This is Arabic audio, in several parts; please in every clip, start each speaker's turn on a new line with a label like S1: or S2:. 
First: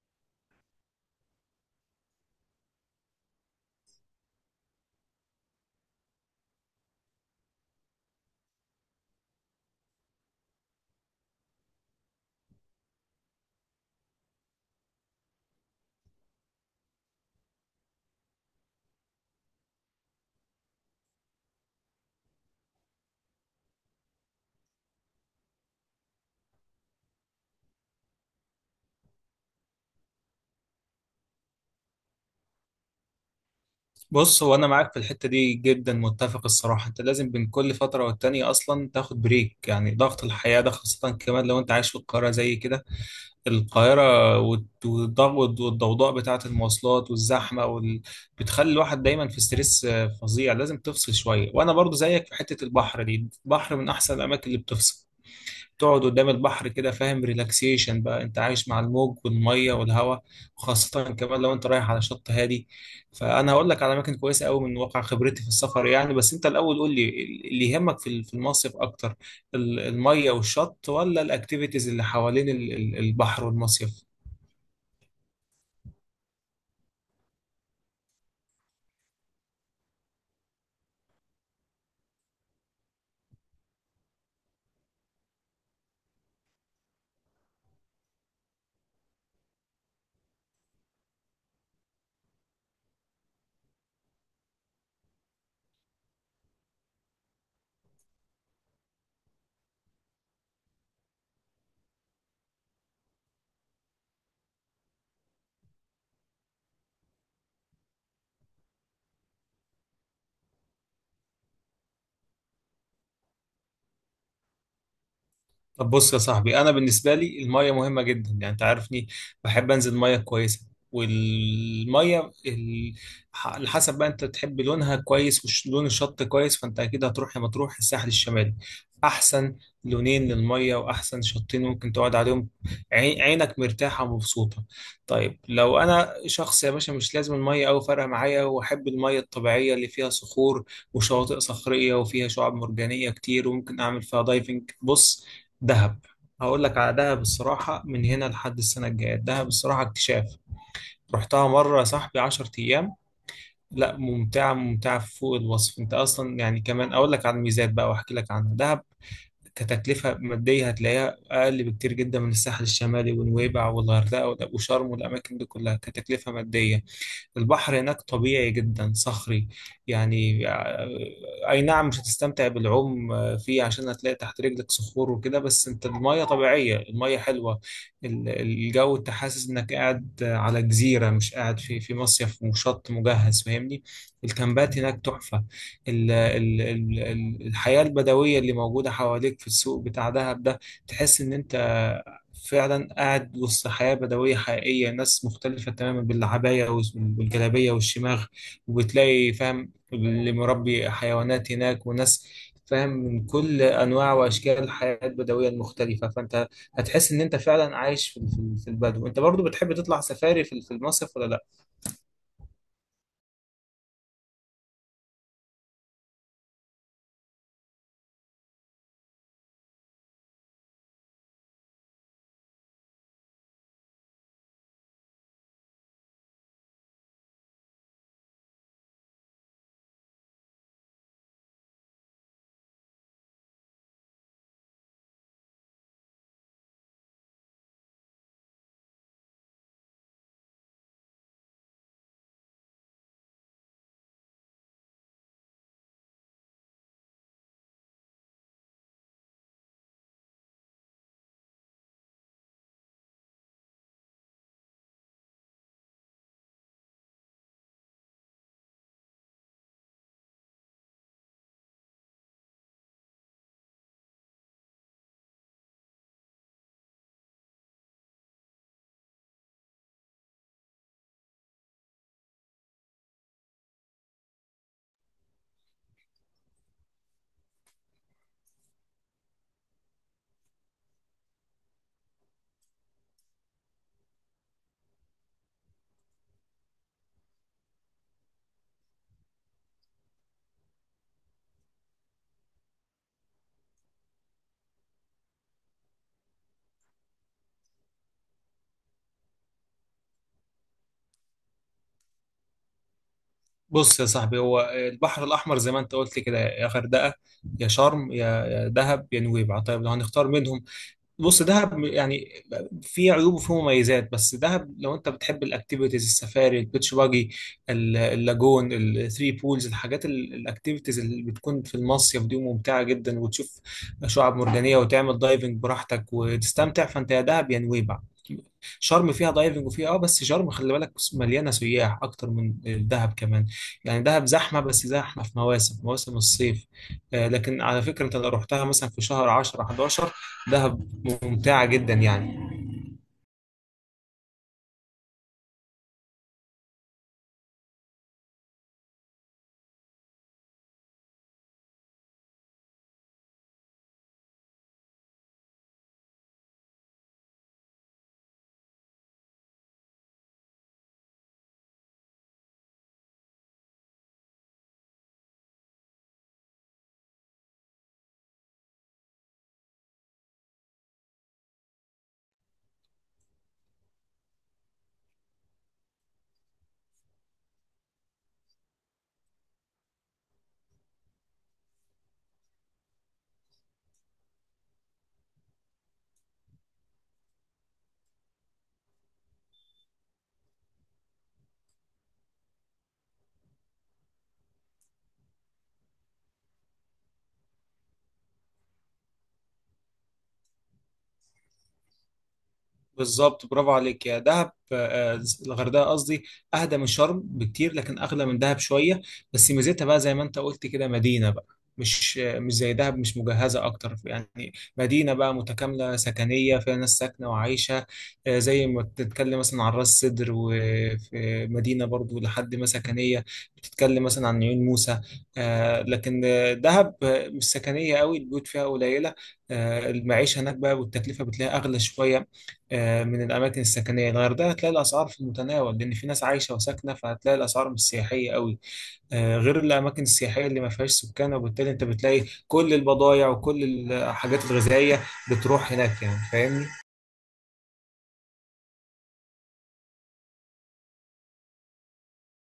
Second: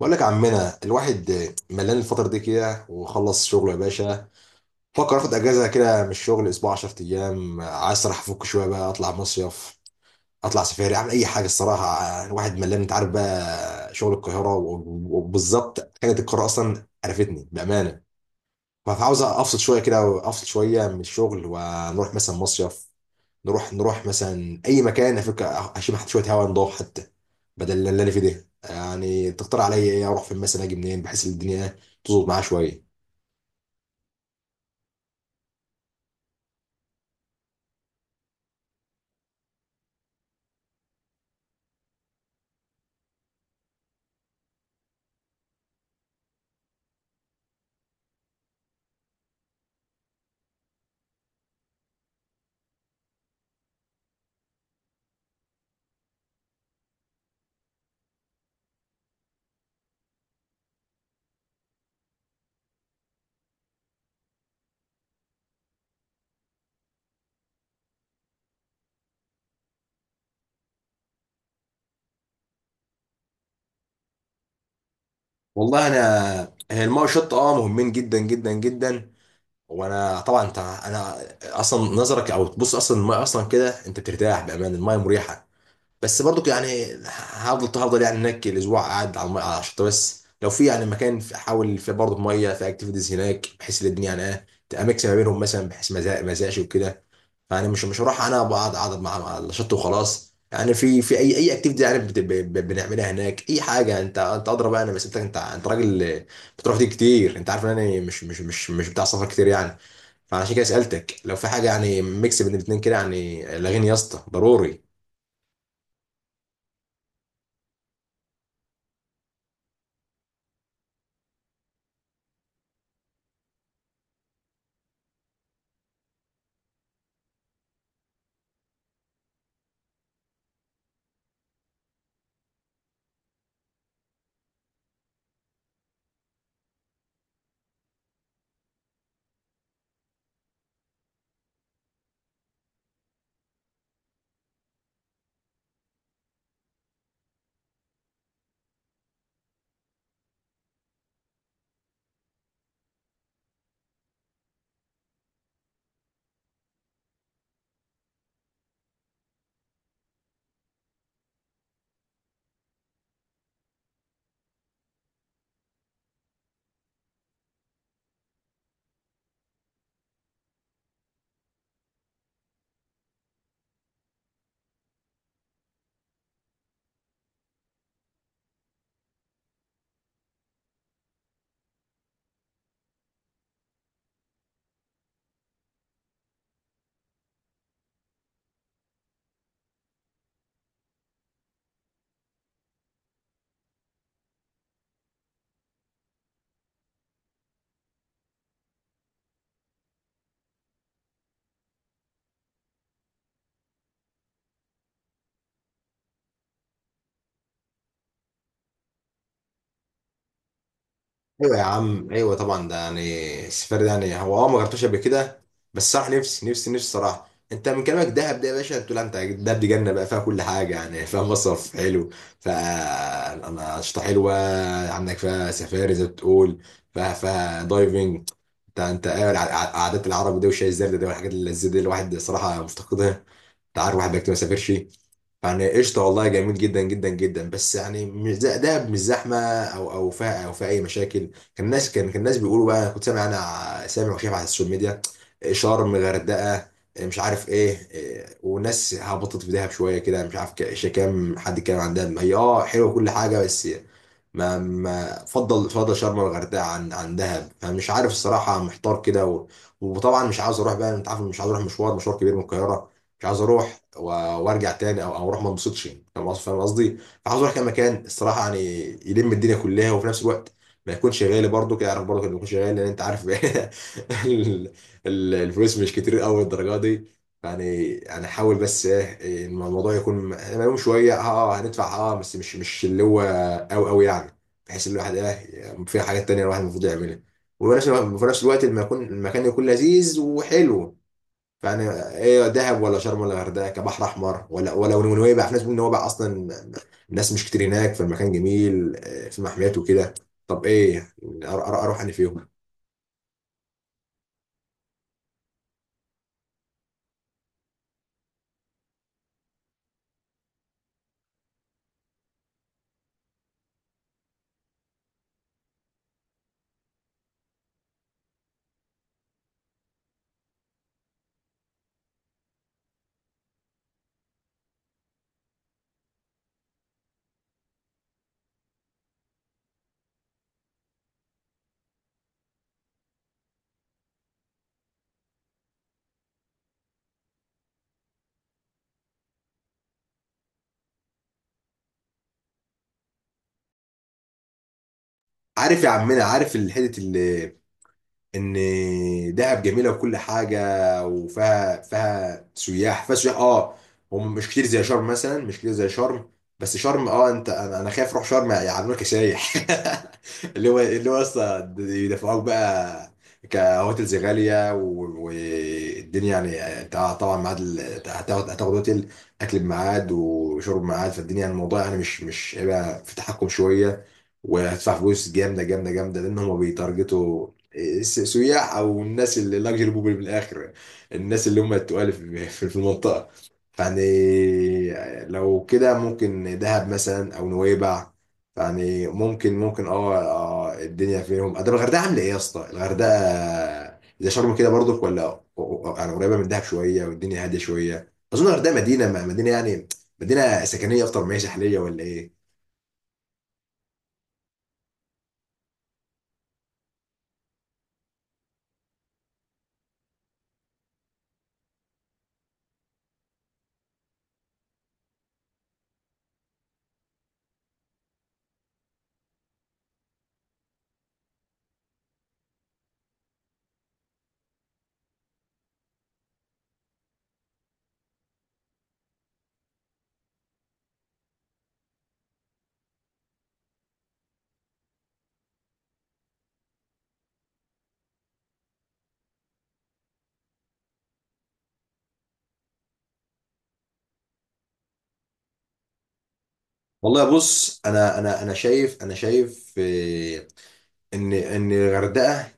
S1: بقول لك يا عمنا، الواحد ملان الفترة دي كده وخلص شغله يا باشا. فكر اخد اجازة كده من الشغل، اسبوع 10 ايام. عايز الصراحة افك شوية بقى، اطلع مصيف، اطلع سفاري، اعمل اي حاجة الصراحة. الواحد ملان، انت عارف بقى، شغل القاهرة وبالظبط حاجة القاهرة اصلا عرفتني بأمانة. فعاوز افصل شوية كده، وافصل شوية من الشغل، ونروح مثلا مصيف، نروح مثلا اي مكان، افك اشم حتى شويه هواء نضاف حتى، بدل اللي انا فيه ده. يعني تقترح عليا ايه؟ اروح فين مثلا؟ اجي منين بحيث الدنيا تظبط معايا شويه؟
S2: بص، هو انا معاك في الحته دي جدا متفق. الصراحه انت لازم بين كل فتره والتانيه اصلا تاخد بريك. يعني ضغط الحياه ده، خاصه كمان لو انت عايش في القاهره زي كده. القاهره والضغط والضوضاء بتاعه المواصلات والزحمه بتخلي الواحد دايما في ستريس آه، فظيع. لازم تفصل شويه، وانا برضو زيك في حته البحر دي. البحر من احسن الاماكن اللي بتفصل. تقعد قدام البحر كده، فاهم؟ ريلاكسيشن بقى، انت عايش مع الموج والميه والهواء. خاصة كمان لو انت رايح على شط هادي. فانا هقول لك على اماكن كويسة قوي من واقع خبرتي في السفر يعني، بس انت الاول قول لي اللي يهمك في المصيف اكتر، الميه والشط، ولا الاكتيفيتيز اللي حوالين البحر والمصيف؟
S1: والله انا هي الماء والشط مهمين جدا جدا جدا. وانا طبعا انت انا، اصلا نظرك او تبص اصلا، الماء اصلا كده انت بترتاح، بامان الماء مريحه. بس برضو يعني هفضل يعني هناك الاسبوع قاعد على الميه على الشط، بس لو في يعني مكان احاول في برضو في ميه في اكتيفيتيز هناك، بحيث ان الدنيا يعني ايه تبقى ميكس ما بينهم مثلا، بحيث ما زهقش وكده. يعني مش هروح، انا اقعد مع الشط وخلاص، يعني في اي اكتيفيتي يعني بنعملها هناك اي حاجه. انت اضرب انا، بس انت انت راجل بتروح تيجي كتير. انت عارف ان انا مش بتاع سفر كتير يعني. فعشان كده سالتك لو في حاجه يعني ميكس بين الاثنين كده، يعني لاغيني يا اسطى ضروري.
S2: طب بص يا صاحبي، انا بالنسبه لي الميه مهمه جدا، يعني انت عارفني. بحب انزل ميه كويسه، والميه على حسب بقى، انت تحب لونها كويس ولون الشط كويس. فانت اكيد هتروح يا مطروح الساحل الشمالي. احسن لونين للميه واحسن شطين ممكن تقعد عليهم، عينك مرتاحه ومبسوطه. طيب لو انا شخص يا باشا مش لازم الميه أوي فارقه معايا، واحب الميه الطبيعيه اللي فيها صخور وشواطئ صخريه وفيها شعاب مرجانيه كتير، وممكن اعمل فيها دايفنج، بص، دهب. هقول لك على دهب. الصراحة من هنا لحد السنة الجاية، دهب الصراحة اكتشاف. رحتها مرة يا صاحبي 10 أيام، لا ممتعة ممتعة فوق الوصف. أنت أصلا يعني، كمان أقول لك على الميزات بقى وأحكي لك عنها. دهب كتكلفة مادية هتلاقيها أقل بكتير جدا من الساحل الشمالي ونويبع والغردقة وشرم والأماكن دي كلها كتكلفة مادية. البحر هناك طبيعي جدا، صخري يعني آه، أي نعم مش هتستمتع بالعوم آه، فيه، عشان هتلاقي تحت رجلك صخور وكده. بس أنت المية طبيعية، المية حلوة. الجو أنت حاسس إنك قاعد آه، على جزيرة، مش قاعد في مصيف وشط مجهز، فاهمني؟ الكامبات هناك تحفة. الحياة البدوية اللي موجودة حواليك في السوق بتاع دهب ده، تحس إن أنت فعلا قاعد وسط حياة بدوية حقيقية. ناس مختلفة تماما، بالعباية والجلابية والشماغ. وبتلاقي فاهم اللي مربي حيوانات هناك، وناس فاهم من كل أنواع وأشكال الحياة البدوية المختلفة. فأنت هتحس إن أنت فعلا عايش في البدو. أنت برضو بتحب تطلع سفاري في المصيف ولا لأ؟
S1: ايوه يا عم، ايوه طبعا، ده يعني السفر ده يعني هو ما جربتوش قبل كده. بس صراحه نفسي صراحه، انت من كلامك دهب ده يا باشا، تقول انت دهب دي جنه بقى، فيها كل حاجه، يعني فيها مصرف حلو، فيها انشطه حلوه، عندك فيها سفاري زي ما بتقول، فيها دايفنج. انت ايه عادات العرب دي وشاي الزردة دي والحاجات اللذيذه دي، الواحد صراحه مفتقدها. انت عارف واحد بيكتب ما سافرش. يعني قشطه، والله جميل جدا جدا جدا. بس يعني مش ده مش زحمه، او فيها اي مشاكل؟ كان الناس بيقولوا بقى، كنت سامع انا سامع وشايف على السوشيال ميديا، شرم، غردقه، مش عارف ايه إيه، وناس هبطت في دهب شويه كده. مش عارف كام حد كان عندها، هي حلوه كل حاجه. بس ما فضل شرم الغردقه عن دهب. فمش عارف الصراحه، محتار كده. وطبعا مش عاوز اروح بقى، انت عارف، مش عاوز اروح مشوار، كبير من القاهره. مش عاوز اروح وارجع تاني، او اروح ما انبسطش. فاهم قصدي، فاهم قصدي. فعاوز اروح كام مكان الصراحه يعني، يلم الدنيا كلها، وفي نفس الوقت ما يكونش غالي برضه كده، عارف، برضه ما يكونش غالي لان انت عارف. ال- الفلوس مش كتير قوي الدرجه دي. يعني انا احاول بس ايه الموضوع يكون مليون شويه، هندفع بس مش اللي هو أوي أوي يعني، بحيث إن الواحد إيه فيها حاجات تانية الواحد المفروض يعملها، وفي نفس الوقت لما يكون المكان يكون لذيذ وحلو. فأنا إيه؟ دهب، ولا شرم، ولا غردقة كبحر أحمر، ولا نويبع؟ في ناس بتقول نويبع أصلا الناس مش كتير هناك، فالمكان جميل، آه، في محميات وكده. طب إيه، أروح أنا فيهم؟
S2: بص يا صاحبي، هو البحر الأحمر زي ما أنت قلت كده، يا غردقة يا شرم يا دهب يا نويبع. طيب لو هنختار منهم، بص دهب يعني، في عيوب وفي مميزات. بس دهب لو انت بتحب الاكتيفيتيز، السفاري، البيتش باجي، اللاجون، الثري بولز، الحاجات الاكتيفيتيز اللي بتكون في المصيف دي، ممتعه جدا. وتشوف شعاب مرجانيه وتعمل دايفنج براحتك وتستمتع. فانت يا دهب يا نويبع. شرم فيها دايفنج وفيها اه، بس شرم خلي بالك مليانه سياح اكتر من دهب كمان. يعني دهب زحمه، بس زحمه في مواسم مواسم الصيف آه، لكن على فكره انت لو رحتها مثلا في شهر 10 11، دهب ممتعة جدا يعني.
S1: عارف يا عمنا، عارف الحتة اللي، ان دهب جميله وكل حاجه، وفيها سياح، فيها سياح هم مش كتير زي شرم مثلا، مش كتير زي شرم. بس شرم انت انا أنا خايف اروح شرم يعاملوك كسايح. اللي هو اصلا يدفعوك بقى كهوتيلز غاليه والدنيا يعني طبعا ميعاد هتاخد هوتيل، اكل بميعاد وشرب بميعاد، فالدنيا يعني الموضوع يعني مش هيبقى في تحكم شويه، وهتدفع فلوس جامده جامده جامده لان هم بيتارجتوا إيه، سياح او الناس اللي لاكجري بوبل من الاخر، الناس اللي هم التقال في في المنطقه يعني. لو كده ممكن دهب مثلا او نويبع، يعني ممكن الدنيا فيهم. طب الغردقه عامله ايه يا اسطى؟ الغردقه زي شرم كده برضك ولا؟ يعني قريبه من دهب شويه والدنيا هاديه شويه. اظن الغردقه مدينه، مدينه يعني، مدينه سكنيه اكتر ما هي ساحليه ولا ايه؟
S2: بالظبط، برافو عليك، يا دهب آه، آه، الغردقه قصدي، اهدى من شرم بكتير لكن اغلى من دهب شويه. بس ميزتها بقى زي ما انت قلت كده، مدينه بقى، مش آه، مش زي دهب، مش مجهزه اكتر يعني. مدينه بقى متكامله سكنيه فيها ناس ساكنه وعايشه. آه، زي ما بتتكلم مثلا عن راس سدر، وفي مدينه برضو لحد ما سكنيه، بتتكلم مثلا عن عيون موسى. آه، لكن آه، دهب آه، مش سكنيه قوي، البيوت فيها قليله. آه، المعيشه هناك بقى، والتكلفه بتلاقيها اغلى شويه آه، من الأماكن السكنية. الغردقة هتلاقي الأسعار في المتناول، لأن في ناس عايشة وساكنة، فهتلاقي الأسعار مش سياحية قوي آه، غير الأماكن السياحية اللي ما فيهاش سكان، وبالتالي أنت بتلاقي كل البضايع وكل الحاجات الغذائية بتروح هناك يعني، فاهمني؟
S1: والله بص، انا شايف ان الغردقه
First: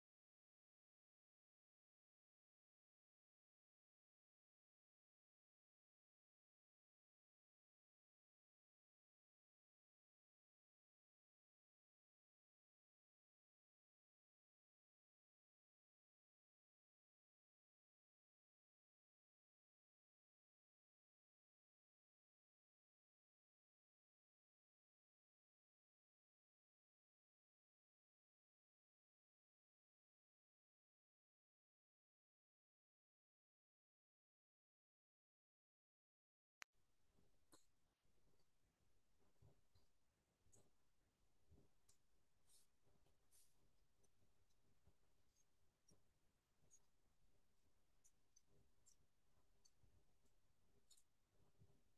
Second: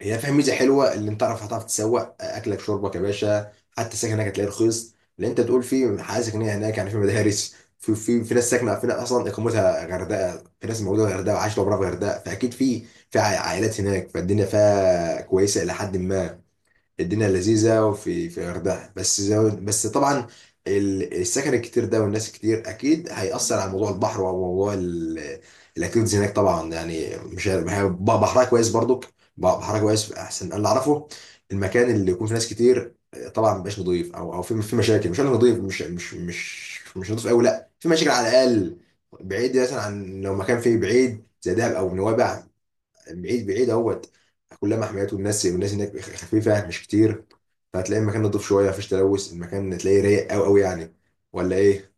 S1: هي فيها ميزه حلوه، اللي انت هتعرف تسوق اكلك شربك يا باشا، حتى السكن هناك هتلاقيه رخيص، اللي انت تقول فيه حاجه سكنيه هناك يعني، في مدارس، في ناس ساكنه، في ناس اصلا اقامتها غردقه، في ناس موجوده في غردقه وعايشه عمرها في غردقه، فاكيد في في عائلات هناك، فالدنيا فيها كويسه الى حد ما. الدنيا لذيذه وفي الغردقه، بس طبعا السكن الكتير ده والناس الكتير اكيد هيأثر على موضوع البحر وموضوع الاكتيفيتيز هناك. طبعا يعني مش بحرها كويس برضك، بحرها كويس احسن انا اللي اعرفه. المكان اللي يكون فيه ناس كتير طبعا مبقاش نضيف، او في مشاكل، مش انا نضيف، مش نضيف قوي، لا، في مشاكل على الاقل. بعيد مثلا عن، لو مكان فيه بعيد زي دهب او نوابع، بعيد بعيد اهوت، كلها محميات، والناس هناك خفيفه مش كتير، فهتلاقي المكان نضيف شويه، مفيش تلوث، المكان تلاقيه رايق قوي قوي يعني، ولا ايه؟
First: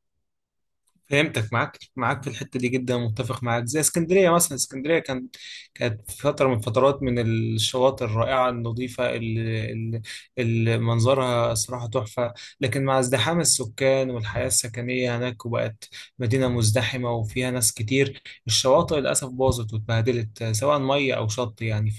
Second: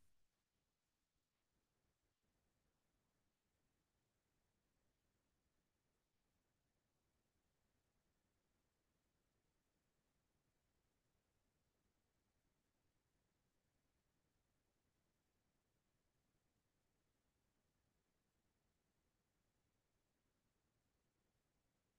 S2: فهمتك. معاك في الحته دي جدا، متفق معاك. زي اسكندريه مثلا، اسكندريه كانت في فتره من فترات، من الشواطئ الرائعه النظيفه اللي منظرها صراحه تحفه. لكن مع ازدحام السكان والحياه السكنيه هناك، وبقت مدينه مزدحمه وفيها ناس كتير، الشواطئ للاسف باظت واتبهدلت، سواء ميه او شط يعني.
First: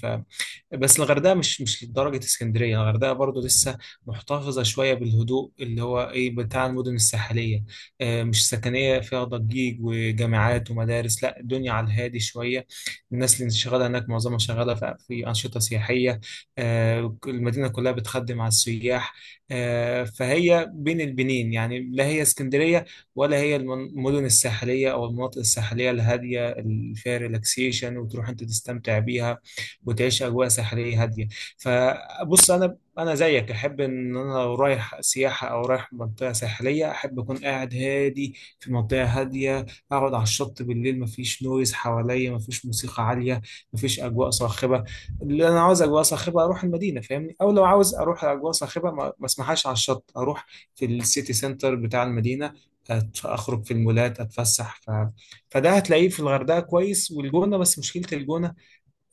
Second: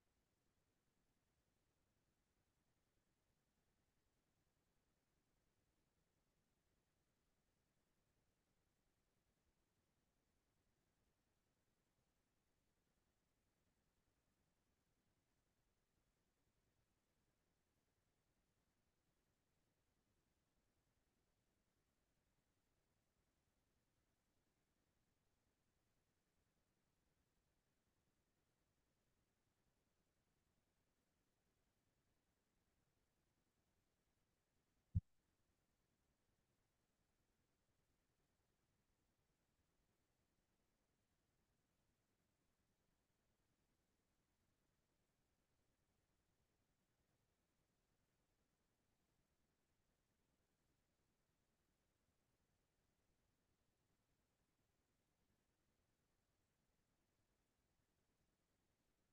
S2: بس الغردقه مش لدرجه اسكندريه. الغردقه برضو لسه محتفظه شويه بالهدوء اللي هو ايه بتاع المدن الساحليه. آه، مش سكنيه فيها ضجيج وجامعات ومدارس، لا الدنيا على الهادي شويه. الناس اللي شغاله هناك معظمها شغاله في انشطه سياحيه. آه، المدينه كلها بتخدم على السياح. آه، فهي بين البنين يعني، لا هي اسكندريه ولا هي المدن الساحليه او المناطق الساحليه الهاديه اللي فيها ريلاكسيشن، وتروح انت تستمتع بيها وتعيش اجواء ساحليه هاديه. فبص، انا زيك احب ان انا لو رايح سياحه او رايح منطقه ساحليه احب اكون قاعد هادي في منطقه هاديه. اقعد على الشط بالليل، مفيش نويز حواليا، مفيش موسيقى عاليه، مفيش اجواء صاخبه. اللي انا عاوز اجواء صاخبه اروح المدينه، فاهمني؟ او لو عاوز اروح اجواء صاخبه ما اسمحهاش على الشط، اروح في السيتي سنتر بتاع المدينه، اخرج في المولات اتفسح فده هتلاقيه في الغردقه كويس والجونه. بس مشكله الجونه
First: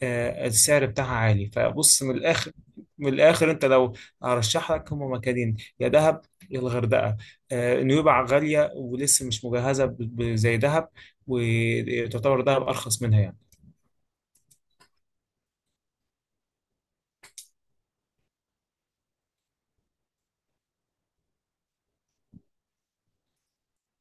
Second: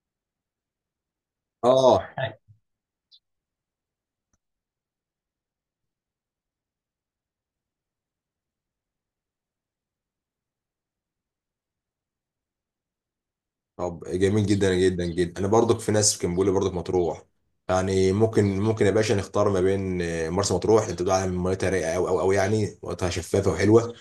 S2: آه، السعر بتاعها عالي. فبص
S1: اه
S2: من الاخر، من الاخر انت لو هرشح لك هم مكانين، يا دهب يا الغردقه. آه، نويبع غاليه ولسه مش مجهزه زي دهب، وتعتبر دهب ارخص منها يعني.
S1: طب جميل جدا جدا جدا. انا برضك في ناس كان بيقول لي برضك مطروح، يعني ممكن يا باشا نختار ما بين، آه، مرسى مطروح. انت بتقول على ميتها رايقه قوي قوي قوي، يعني ميتها شفافه وحلوه،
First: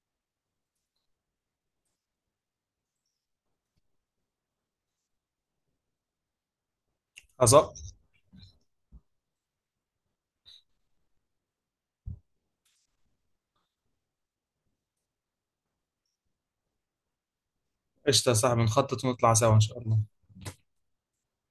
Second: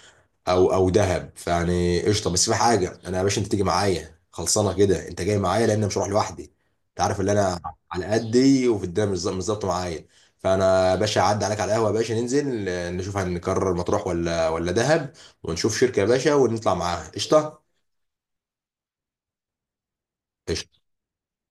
S1: او دهب. فيعني قشطه. بس في حاجه، انا يا باشا انت تيجي معايا خلصانه كده، انت جاي معايا لان أنا مش هروح لوحدي. انت عارف ان انا
S2: خلاص،
S1: على قدي، وفي الدنيا مش ظابطه معايا. فانا يا باشا هعدي عليك على القهوه يا باشا، ننزل آه، نشوف هنكرر مطروح ولا دهب، ونشوف شركه يا باشا، ونطلع معاها قشطه.
S2: قشطه يا صاحبي، نخطط ونطلع سوا ان شاء الله.
S1: قشطة.